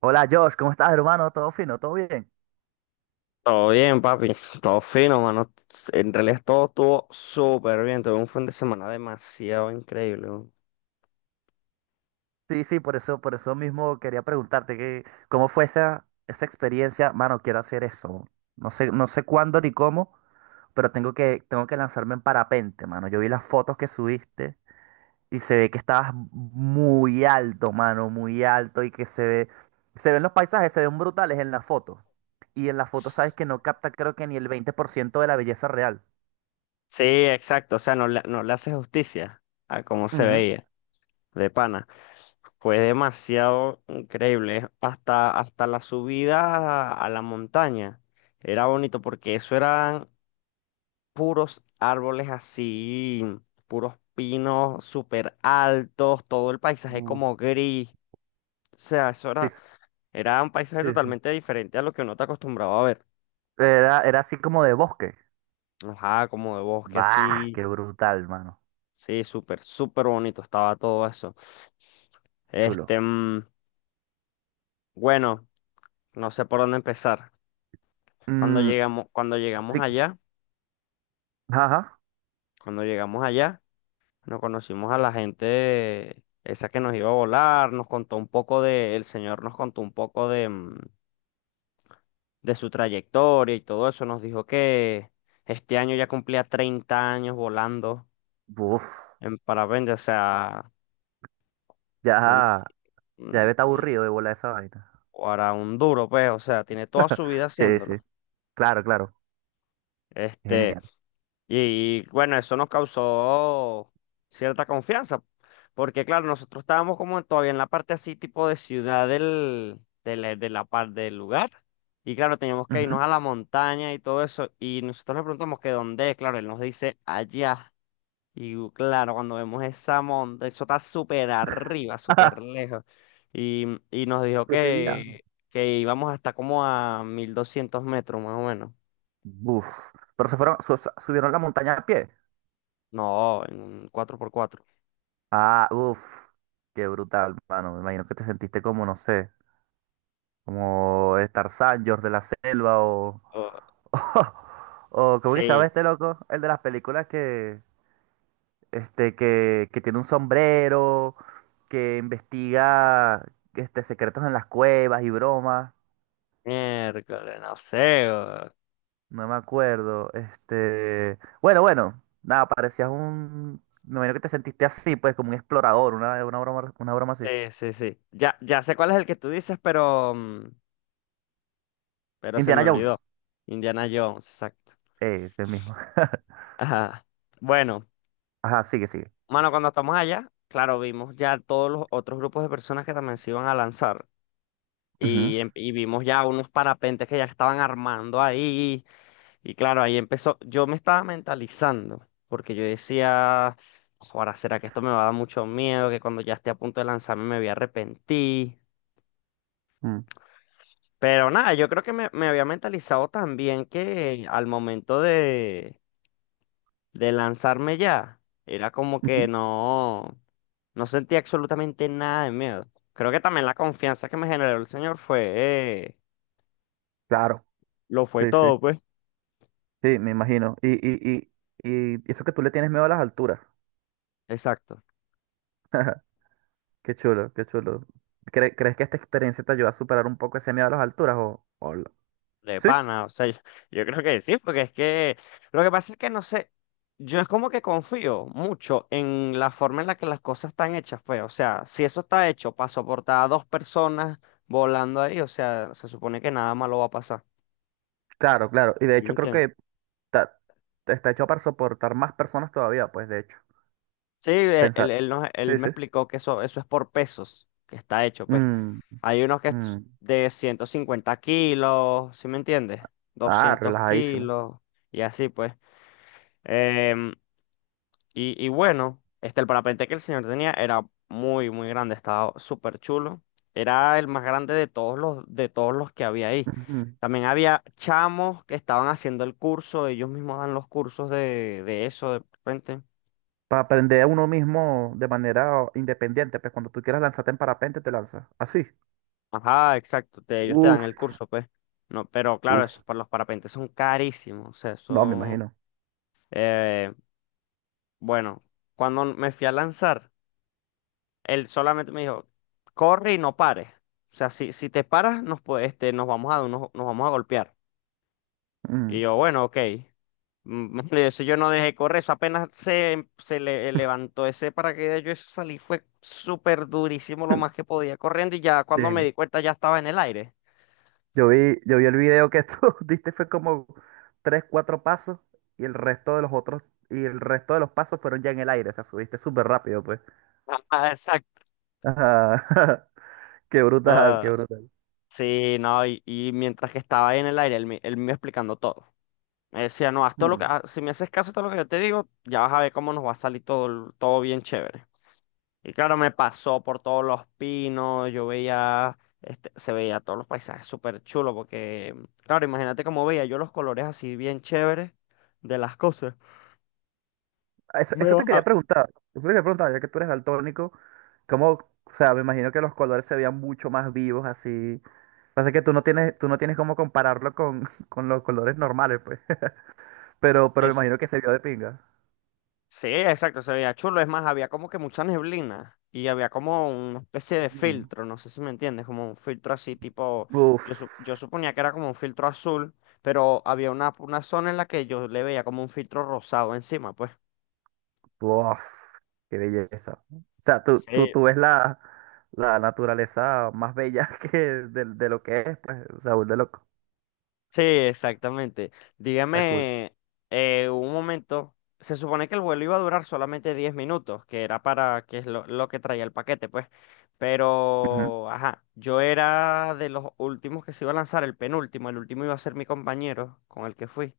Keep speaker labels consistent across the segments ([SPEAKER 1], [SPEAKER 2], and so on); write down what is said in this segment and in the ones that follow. [SPEAKER 1] Hola Josh, ¿cómo estás, hermano? ¿Todo fino? ¿Todo bien?
[SPEAKER 2] Todo bien, papi. Todo fino, mano. En realidad todo estuvo súper bien. Tuve un fin de semana demasiado increíble, weón.
[SPEAKER 1] Sí, por eso mismo quería preguntarte cómo fue esa experiencia. Mano, quiero hacer eso. No sé cuándo ni cómo, pero tengo que lanzarme en parapente, mano. Yo vi las fotos que subiste y se ve que estabas muy alto, mano, muy alto y que se ven los paisajes, se ven brutales en la foto. Y en la foto sabes
[SPEAKER 2] S-
[SPEAKER 1] que no capta creo que ni el 20% de la belleza real.
[SPEAKER 2] Sí, exacto. O sea, no le hace justicia a cómo se
[SPEAKER 1] Ujú.
[SPEAKER 2] veía, de pana. Fue demasiado increíble. Hasta la subida a la montaña. Era bonito porque eso eran puros árboles así, puros pinos súper altos, todo el paisaje
[SPEAKER 1] Uf.
[SPEAKER 2] como gris. O sea, eso
[SPEAKER 1] Sí,
[SPEAKER 2] era. Era un paisaje
[SPEAKER 1] sí.
[SPEAKER 2] totalmente diferente a lo que uno está acostumbrado a ver.
[SPEAKER 1] Era así como de bosque.
[SPEAKER 2] Ajá, como de bosque
[SPEAKER 1] Bah,
[SPEAKER 2] así.
[SPEAKER 1] qué brutal, mano.
[SPEAKER 2] Sí, súper, súper bonito estaba todo eso.
[SPEAKER 1] Chulo.
[SPEAKER 2] Este, bueno, no sé por dónde empezar. Cuando
[SPEAKER 1] Mm,
[SPEAKER 2] llegamos, cuando llegamos
[SPEAKER 1] sí,
[SPEAKER 2] allá,
[SPEAKER 1] ajá.
[SPEAKER 2] cuando llegamos allá, nos conocimos a la gente esa que nos iba a volar, nos contó un poco de, el señor nos contó un poco de, de su trayectoria y todo eso. Nos dijo que este año ya cumplía 30 años volando
[SPEAKER 1] Uf,
[SPEAKER 2] en parapente, o sea.
[SPEAKER 1] ya, ya
[SPEAKER 2] un-
[SPEAKER 1] debe estar
[SPEAKER 2] un-
[SPEAKER 1] aburrido de volar esa vaina.
[SPEAKER 2] o hará un duro, pues, o sea, tiene toda su vida
[SPEAKER 1] Sí, sí.
[SPEAKER 2] haciéndolo.
[SPEAKER 1] Claro, claro.
[SPEAKER 2] Este,
[SPEAKER 1] Genial.
[SPEAKER 2] y, bueno, eso nos causó cierta confianza, porque claro, nosotros estábamos como todavía en la parte así, tipo de ciudad del, de la par- del lugar, y claro, teníamos que
[SPEAKER 1] Ujú.
[SPEAKER 2] irnos a la montaña y todo eso, y nosotros le preguntamos que dónde es, claro, él nos dice allá. Claro, cuando vemos esa monta, eso está súper arriba, súper
[SPEAKER 1] Ajá,
[SPEAKER 2] lejos. Y, y nos dijo
[SPEAKER 1] qué día.
[SPEAKER 2] que íbamos hasta como a 1200 metros, más o menos.
[SPEAKER 1] Uf. Pero se fueron, subieron la montaña a pie.
[SPEAKER 2] No, en un 4x4.
[SPEAKER 1] Ah, uf. Qué brutal, mano. Me imagino que te sentiste como, no sé, como Tarzán, George de la Selva o.
[SPEAKER 2] Oh,
[SPEAKER 1] O, ¿cómo que se llama
[SPEAKER 2] sí,
[SPEAKER 1] este loco? El de las películas que. Que tiene un sombrero, que investiga secretos en las cuevas y bromas.
[SPEAKER 2] miércoles, no sé, weón.
[SPEAKER 1] No me acuerdo. Nada, parecías un. Me imagino que te sentiste así, pues, como un explorador, una broma así.
[SPEAKER 2] Sí, sí, sí. Ya, ya sé cuál es el que tú dices, pero, pero se me
[SPEAKER 1] Indiana Jones.
[SPEAKER 2] olvidó. Indiana Jones, exacto.
[SPEAKER 1] Ese mismo.
[SPEAKER 2] Ajá. Bueno,
[SPEAKER 1] Ajá, sigue, sigue.
[SPEAKER 2] mano, cuando estamos allá, claro, vimos ya todos los otros grupos de personas que también se iban a lanzar.
[SPEAKER 1] Ujú,
[SPEAKER 2] Y vimos ya unos parapentes que ya estaban armando ahí. Y claro, ahí empezó. Yo me estaba mentalizando, porque yo decía, ahora será que esto me va a dar mucho miedo, que cuando ya esté a punto de lanzarme me voy a arrepentir.
[SPEAKER 1] mm,
[SPEAKER 2] Pero nada, yo creo que me había mentalizado también que al momento de lanzarme ya, era como que
[SPEAKER 1] ujú.
[SPEAKER 2] no, no sentía absolutamente nada de miedo. Creo que también la confianza que me generó el señor fue, eh,
[SPEAKER 1] Claro,
[SPEAKER 2] lo fue
[SPEAKER 1] sí, sí.
[SPEAKER 2] todo, pues.
[SPEAKER 1] Sí, me imagino. Y eso que tú le tienes miedo a las alturas.
[SPEAKER 2] Exacto.
[SPEAKER 1] Qué chulo, qué chulo. ¿Crees que esta experiencia te ayuda a superar un poco ese miedo a las alturas o lo-
[SPEAKER 2] De
[SPEAKER 1] Sí,
[SPEAKER 2] pana, o sea, yo creo que sí, porque es que lo que pasa es que no sé, yo es como que confío mucho en la forma en la que las cosas están hechas, pues, o sea, si eso está hecho para soportar a dos personas volando ahí, o sea, se supone que nada malo va a pasar,
[SPEAKER 1] claro, claro. Y de
[SPEAKER 2] ¿sí me
[SPEAKER 1] hecho creo
[SPEAKER 2] entiendes?
[SPEAKER 1] que ta- está hecho para soportar más personas todavía, pues de hecho.
[SPEAKER 2] Sí, él,
[SPEAKER 1] Pensar.
[SPEAKER 2] él, él nos- él
[SPEAKER 1] Sí,
[SPEAKER 2] me
[SPEAKER 1] sí.
[SPEAKER 2] explicó que eso es por pesos, que está hecho, pues.
[SPEAKER 1] Mm,
[SPEAKER 2] Hay unos que es
[SPEAKER 1] mm.
[SPEAKER 2] de 150 kilos, ¿sí me entiendes?
[SPEAKER 1] Ah,
[SPEAKER 2] Doscientos
[SPEAKER 1] relajadísimo.
[SPEAKER 2] kilos y así, pues. em, y bueno, este, el parapente que el señor tenía era muy, muy grande, estaba súper chulo. Era el más grande de todos los que había ahí.
[SPEAKER 1] Ujú.
[SPEAKER 2] También había chamos que estaban haciendo el curso, ellos mismos dan los cursos de eso de repente.
[SPEAKER 1] Para aprender a uno mismo de manera independiente, pues cuando tú quieras lanzarte en parapente te lanzas. Así.
[SPEAKER 2] Ajá, exacto, ellos te dan
[SPEAKER 1] Uf,
[SPEAKER 2] el curso, pues. No, pero claro, esos
[SPEAKER 1] uf.
[SPEAKER 2] para los parapentes son carísimos. O sea,
[SPEAKER 1] No, me
[SPEAKER 2] son.
[SPEAKER 1] imagino.
[SPEAKER 2] eh, bueno, cuando me fui a lanzar. Él solamente me dijo, corre y no pares. O sea, si te paras, nos vamos a golpear. Y
[SPEAKER 1] Mm.
[SPEAKER 2] yo, bueno, ok. Mm. Eso yo no dejé correr, eso apenas se le levantó ese paracaídas, yo eso salí, fue súper durísimo lo más que podía corriendo y ya cuando me
[SPEAKER 1] Sí.
[SPEAKER 2] di cuenta ya estaba en el aire.
[SPEAKER 1] Yo vi el video que tú diste, fue como tres, cuatro pasos y el resto de los otros, y el resto de los pasos fueron ya en el aire, o sea, subiste súper rápido, pues.
[SPEAKER 2] Ah, exacto.
[SPEAKER 1] Ajá. Qué brutal, qué
[SPEAKER 2] Ah,
[SPEAKER 1] brutal.
[SPEAKER 2] sí, no, y mientras que estaba ahí en el aire, él me iba explicando todo. Me decía, no, haz todo lo que,
[SPEAKER 1] Mm.
[SPEAKER 2] ah, si me haces caso a todo lo que yo te digo, ya vas a ver cómo nos va a salir todo, todo bien chévere. Y claro, me pasó por todos los pinos, yo veía, este, se veía todos los paisajes súper chulos, porque, claro, imagínate cómo veía yo los colores así bien chéveres de las cosas.
[SPEAKER 1] Eso,
[SPEAKER 2] Me
[SPEAKER 1] eso te quería
[SPEAKER 2] bajaba.
[SPEAKER 1] preguntar, eso te quería preguntar, ya que tú eres daltónico, ¿cómo, o sea, me imagino que los colores se veían mucho más vivos así. Pasa que tú no tienes cómo compararlo con, con los colores normales, pues. Pero me
[SPEAKER 2] Es,
[SPEAKER 1] imagino que se vio de pinga.
[SPEAKER 2] sí, exacto, se veía chulo, es más, había como que mucha neblina y había como una especie de
[SPEAKER 1] Mm.
[SPEAKER 2] filtro, no sé si me entiendes, como un filtro así tipo,
[SPEAKER 1] Uf.
[SPEAKER 2] yo, yo suponía que era como un filtro azul, pero había una zona en la que yo le veía como un filtro rosado encima, pues.
[SPEAKER 1] Uf, qué belleza. O sea, tú, tú,
[SPEAKER 2] Sí.
[SPEAKER 1] tú ves la, la naturaleza más bella que de lo que es, pues, o sea, de loco.
[SPEAKER 2] Sí, exactamente.
[SPEAKER 1] Está cool.
[SPEAKER 2] Dígame, un momento. Se supone que el vuelo iba a durar solamente 10 minutos, que era para, que es lo que traía el paquete, pues.
[SPEAKER 1] Ujú,
[SPEAKER 2] Pero, ajá, yo era de los últimos que se iba a lanzar, el penúltimo, el último iba a ser mi compañero con el que fui.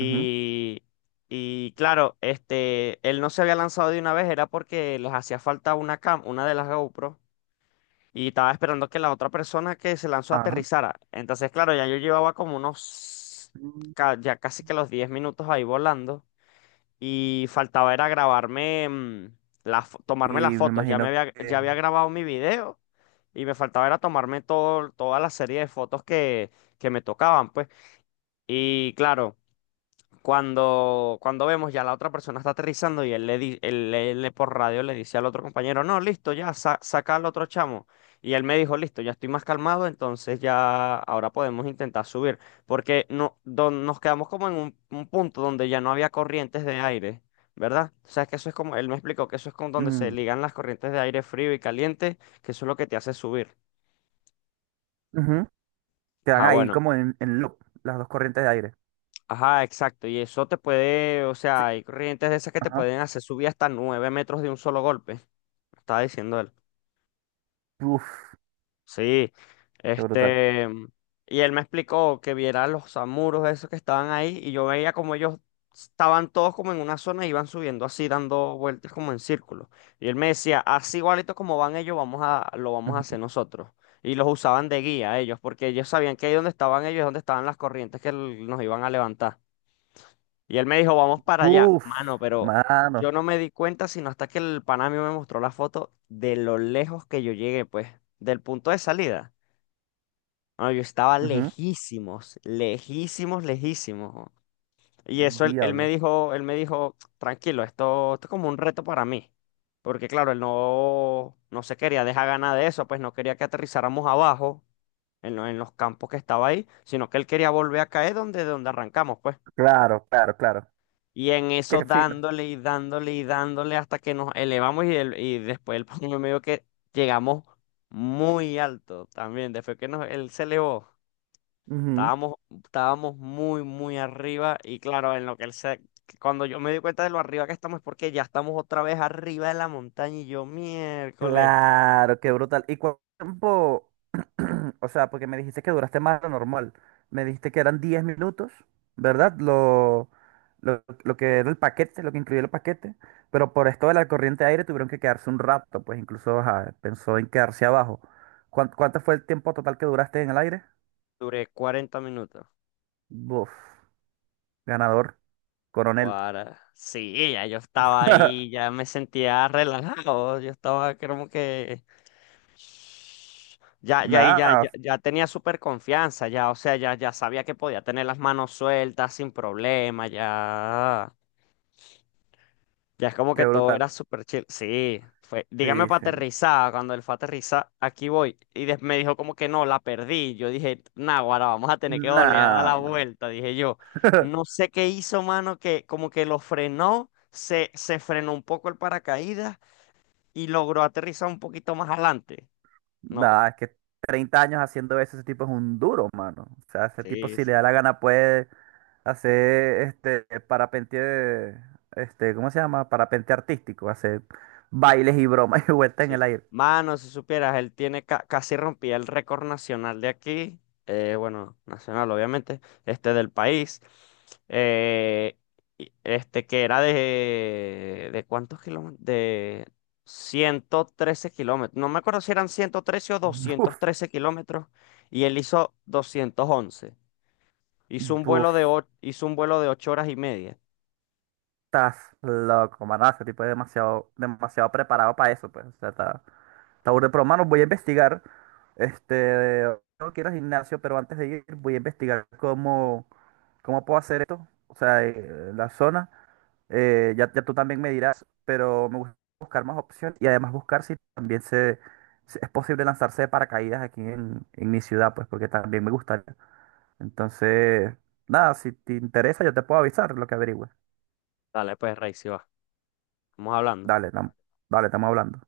[SPEAKER 1] ujú,
[SPEAKER 2] y claro, este, él no se había lanzado de una vez, era porque les hacía falta una cam, una de las GoPro. Y estaba esperando que la otra persona que se lanzó
[SPEAKER 1] ajá.
[SPEAKER 2] aterrizara. Entonces, claro, ya yo llevaba como unos,
[SPEAKER 1] Mm,
[SPEAKER 2] ya casi que los 10 minutos ahí volando. Y faltaba era grabarme,
[SPEAKER 1] y
[SPEAKER 2] tomarme las
[SPEAKER 1] me
[SPEAKER 2] fotos.
[SPEAKER 1] imagino que
[SPEAKER 2] Ya había grabado mi video y me faltaba era tomarme todo, toda la serie de fotos que, me tocaban, pues. Y claro. Cuando vemos ya la otra persona está aterrizando y él le por radio le dice al otro compañero, no, listo, ya, saca al otro chamo. Y él me dijo, listo, ya estoy más calmado, entonces ya ahora podemos intentar subir. Porque no, nos quedamos como en un punto donde ya no había corrientes de aire, ¿verdad? O sea, es que eso es como, él me explicó que eso es como donde se
[SPEAKER 1] mm,
[SPEAKER 2] ligan las corrientes de aire frío y caliente, que eso es lo que te hace subir.
[SPEAKER 1] ujú, quedan
[SPEAKER 2] Ah,
[SPEAKER 1] ahí
[SPEAKER 2] bueno.
[SPEAKER 1] como en loop las dos corrientes de aire.
[SPEAKER 2] Ajá, exacto. Y eso te puede, o
[SPEAKER 1] Sí,
[SPEAKER 2] sea, hay corrientes de esas que te
[SPEAKER 1] ajá.
[SPEAKER 2] pueden hacer subir hasta 9 metros de un solo golpe. Estaba diciendo él.
[SPEAKER 1] Uf,
[SPEAKER 2] Sí.
[SPEAKER 1] qué brutal.
[SPEAKER 2] Este. Y él me explicó que viera los samuros esos que estaban ahí. Y yo veía como ellos estaban todos como en una zona y iban subiendo así, dando vueltas como en círculo. Y él me decía, así igualito como van ellos, vamos a, lo vamos a hacer nosotros. Y los usaban de guía ellos, porque ellos sabían que ahí donde estaban ellos, es donde estaban las corrientes que nos iban a levantar. Y él me dijo, vamos para allá.
[SPEAKER 1] Ujú. Uf,
[SPEAKER 2] Mano, pero
[SPEAKER 1] mano.
[SPEAKER 2] yo no me di cuenta sino hasta que el pana mío me mostró la foto de lo lejos que yo llegué, pues, del punto de salida. Bueno, yo estaba
[SPEAKER 1] Ujú,
[SPEAKER 2] lejísimos, lejísimos, lejísimos, ¿no? Él me
[SPEAKER 1] Diablo.
[SPEAKER 2] dijo, él me dijo, tranquilo, esto es como un reto para mí. Porque claro, él no, no se quería dejar ganar de eso, pues no quería que aterrizáramos abajo en, en los campos que estaba ahí, sino que él quería volver a caer donde donde arrancamos, pues.
[SPEAKER 1] Claro, claro, claro.
[SPEAKER 2] Y en eso
[SPEAKER 1] Qué fino.
[SPEAKER 2] dándole y dándole y dándole hasta que nos elevamos y, y después el pongo medio que llegamos muy alto también. Después que nos, él se elevó,
[SPEAKER 1] Ujú.
[SPEAKER 2] estábamos, estábamos muy, muy arriba. Y claro, en lo que él se, cuando yo me di cuenta de lo arriba que estamos es porque ya estamos otra vez arriba de la montaña y yo miércoles,
[SPEAKER 1] Claro, qué brutal. ¿Y cuánto tiempo? O sea, porque me dijiste que duraste más de lo normal. Me dijiste que eran 10 minutos, ¿verdad? Lo que era el paquete, lo que incluía el paquete. Pero por esto de la corriente de aire tuvieron que quedarse un rato, pues incluso ajá, pensó en quedarse abajo. ¿Cuánto, fue el tiempo total que duraste en el aire?
[SPEAKER 2] duré 40 minutos.
[SPEAKER 1] Buf, ganador, coronel.
[SPEAKER 2] Para Sí, ya yo estaba ahí, ya me sentía relajado. Yo estaba como que... Ya, ya, ahí ya, ya,
[SPEAKER 1] Nada,
[SPEAKER 2] ya tenía súper confianza, ya, o sea, ya sabía que podía tener las manos sueltas sin problema, ya es como
[SPEAKER 1] qué
[SPEAKER 2] que todo
[SPEAKER 1] brutal.
[SPEAKER 2] era súper chill. Sí, fue, dígame
[SPEAKER 1] Sí,
[SPEAKER 2] para
[SPEAKER 1] sí.
[SPEAKER 2] aterrizar, cuando él fue a aterrizar, aquí voy, y me dijo como que no, la perdí, yo dije, nah, ahora vamos a tener que volver a dar la
[SPEAKER 1] Nada.
[SPEAKER 2] vuelta, dije yo, no sé qué hizo, mano, que como que lo frenó, se frenó un poco el paracaídas y logró aterrizar un poquito más adelante. No,
[SPEAKER 1] Nah, es que 30 años haciendo eso, ese tipo es un duro, mano. O sea, ese tipo
[SPEAKER 2] sí
[SPEAKER 1] si le
[SPEAKER 2] sí.
[SPEAKER 1] da la gana puede hacer este parapente, este, ¿cómo se llama? Parapente artístico, hacer bailes y bromas y vueltas en el
[SPEAKER 2] Sí.
[SPEAKER 1] aire.
[SPEAKER 2] Mano, si supieras, él tiene casi rompía el récord nacional de aquí, bueno, nacional obviamente, este del país, eh, este que era ¿de cuántos kilómetros? De 113 kilómetros, no me acuerdo si eran 113 o doscientos
[SPEAKER 1] Buf,
[SPEAKER 2] trece kilómetros, y él hizo 211, hizo un vuelo
[SPEAKER 1] buf,
[SPEAKER 2] de, hizo un vuelo de 8 horas y media.
[SPEAKER 1] estás loco, mano. Ese tipo es demasiado, demasiado preparado para eso, pues. O sea, está, está burda. Pero, mano, voy a investigar. Este, no quiero ir al gimnasio, pero antes de ir voy a investigar cómo, cómo puedo hacer esto. O sea, la zona. Ya tú también me dirás, pero me gusta buscar más opciones y además buscar si es posible lanzarse de paracaídas aquí en mi ciudad, pues porque también me gustaría. Entonces, nada, si te interesa, yo te puedo avisar lo que averigüe.
[SPEAKER 2] Dale, pues, Rey, si va, estamos hablando.
[SPEAKER 1] Dale, dale, estamos hablando.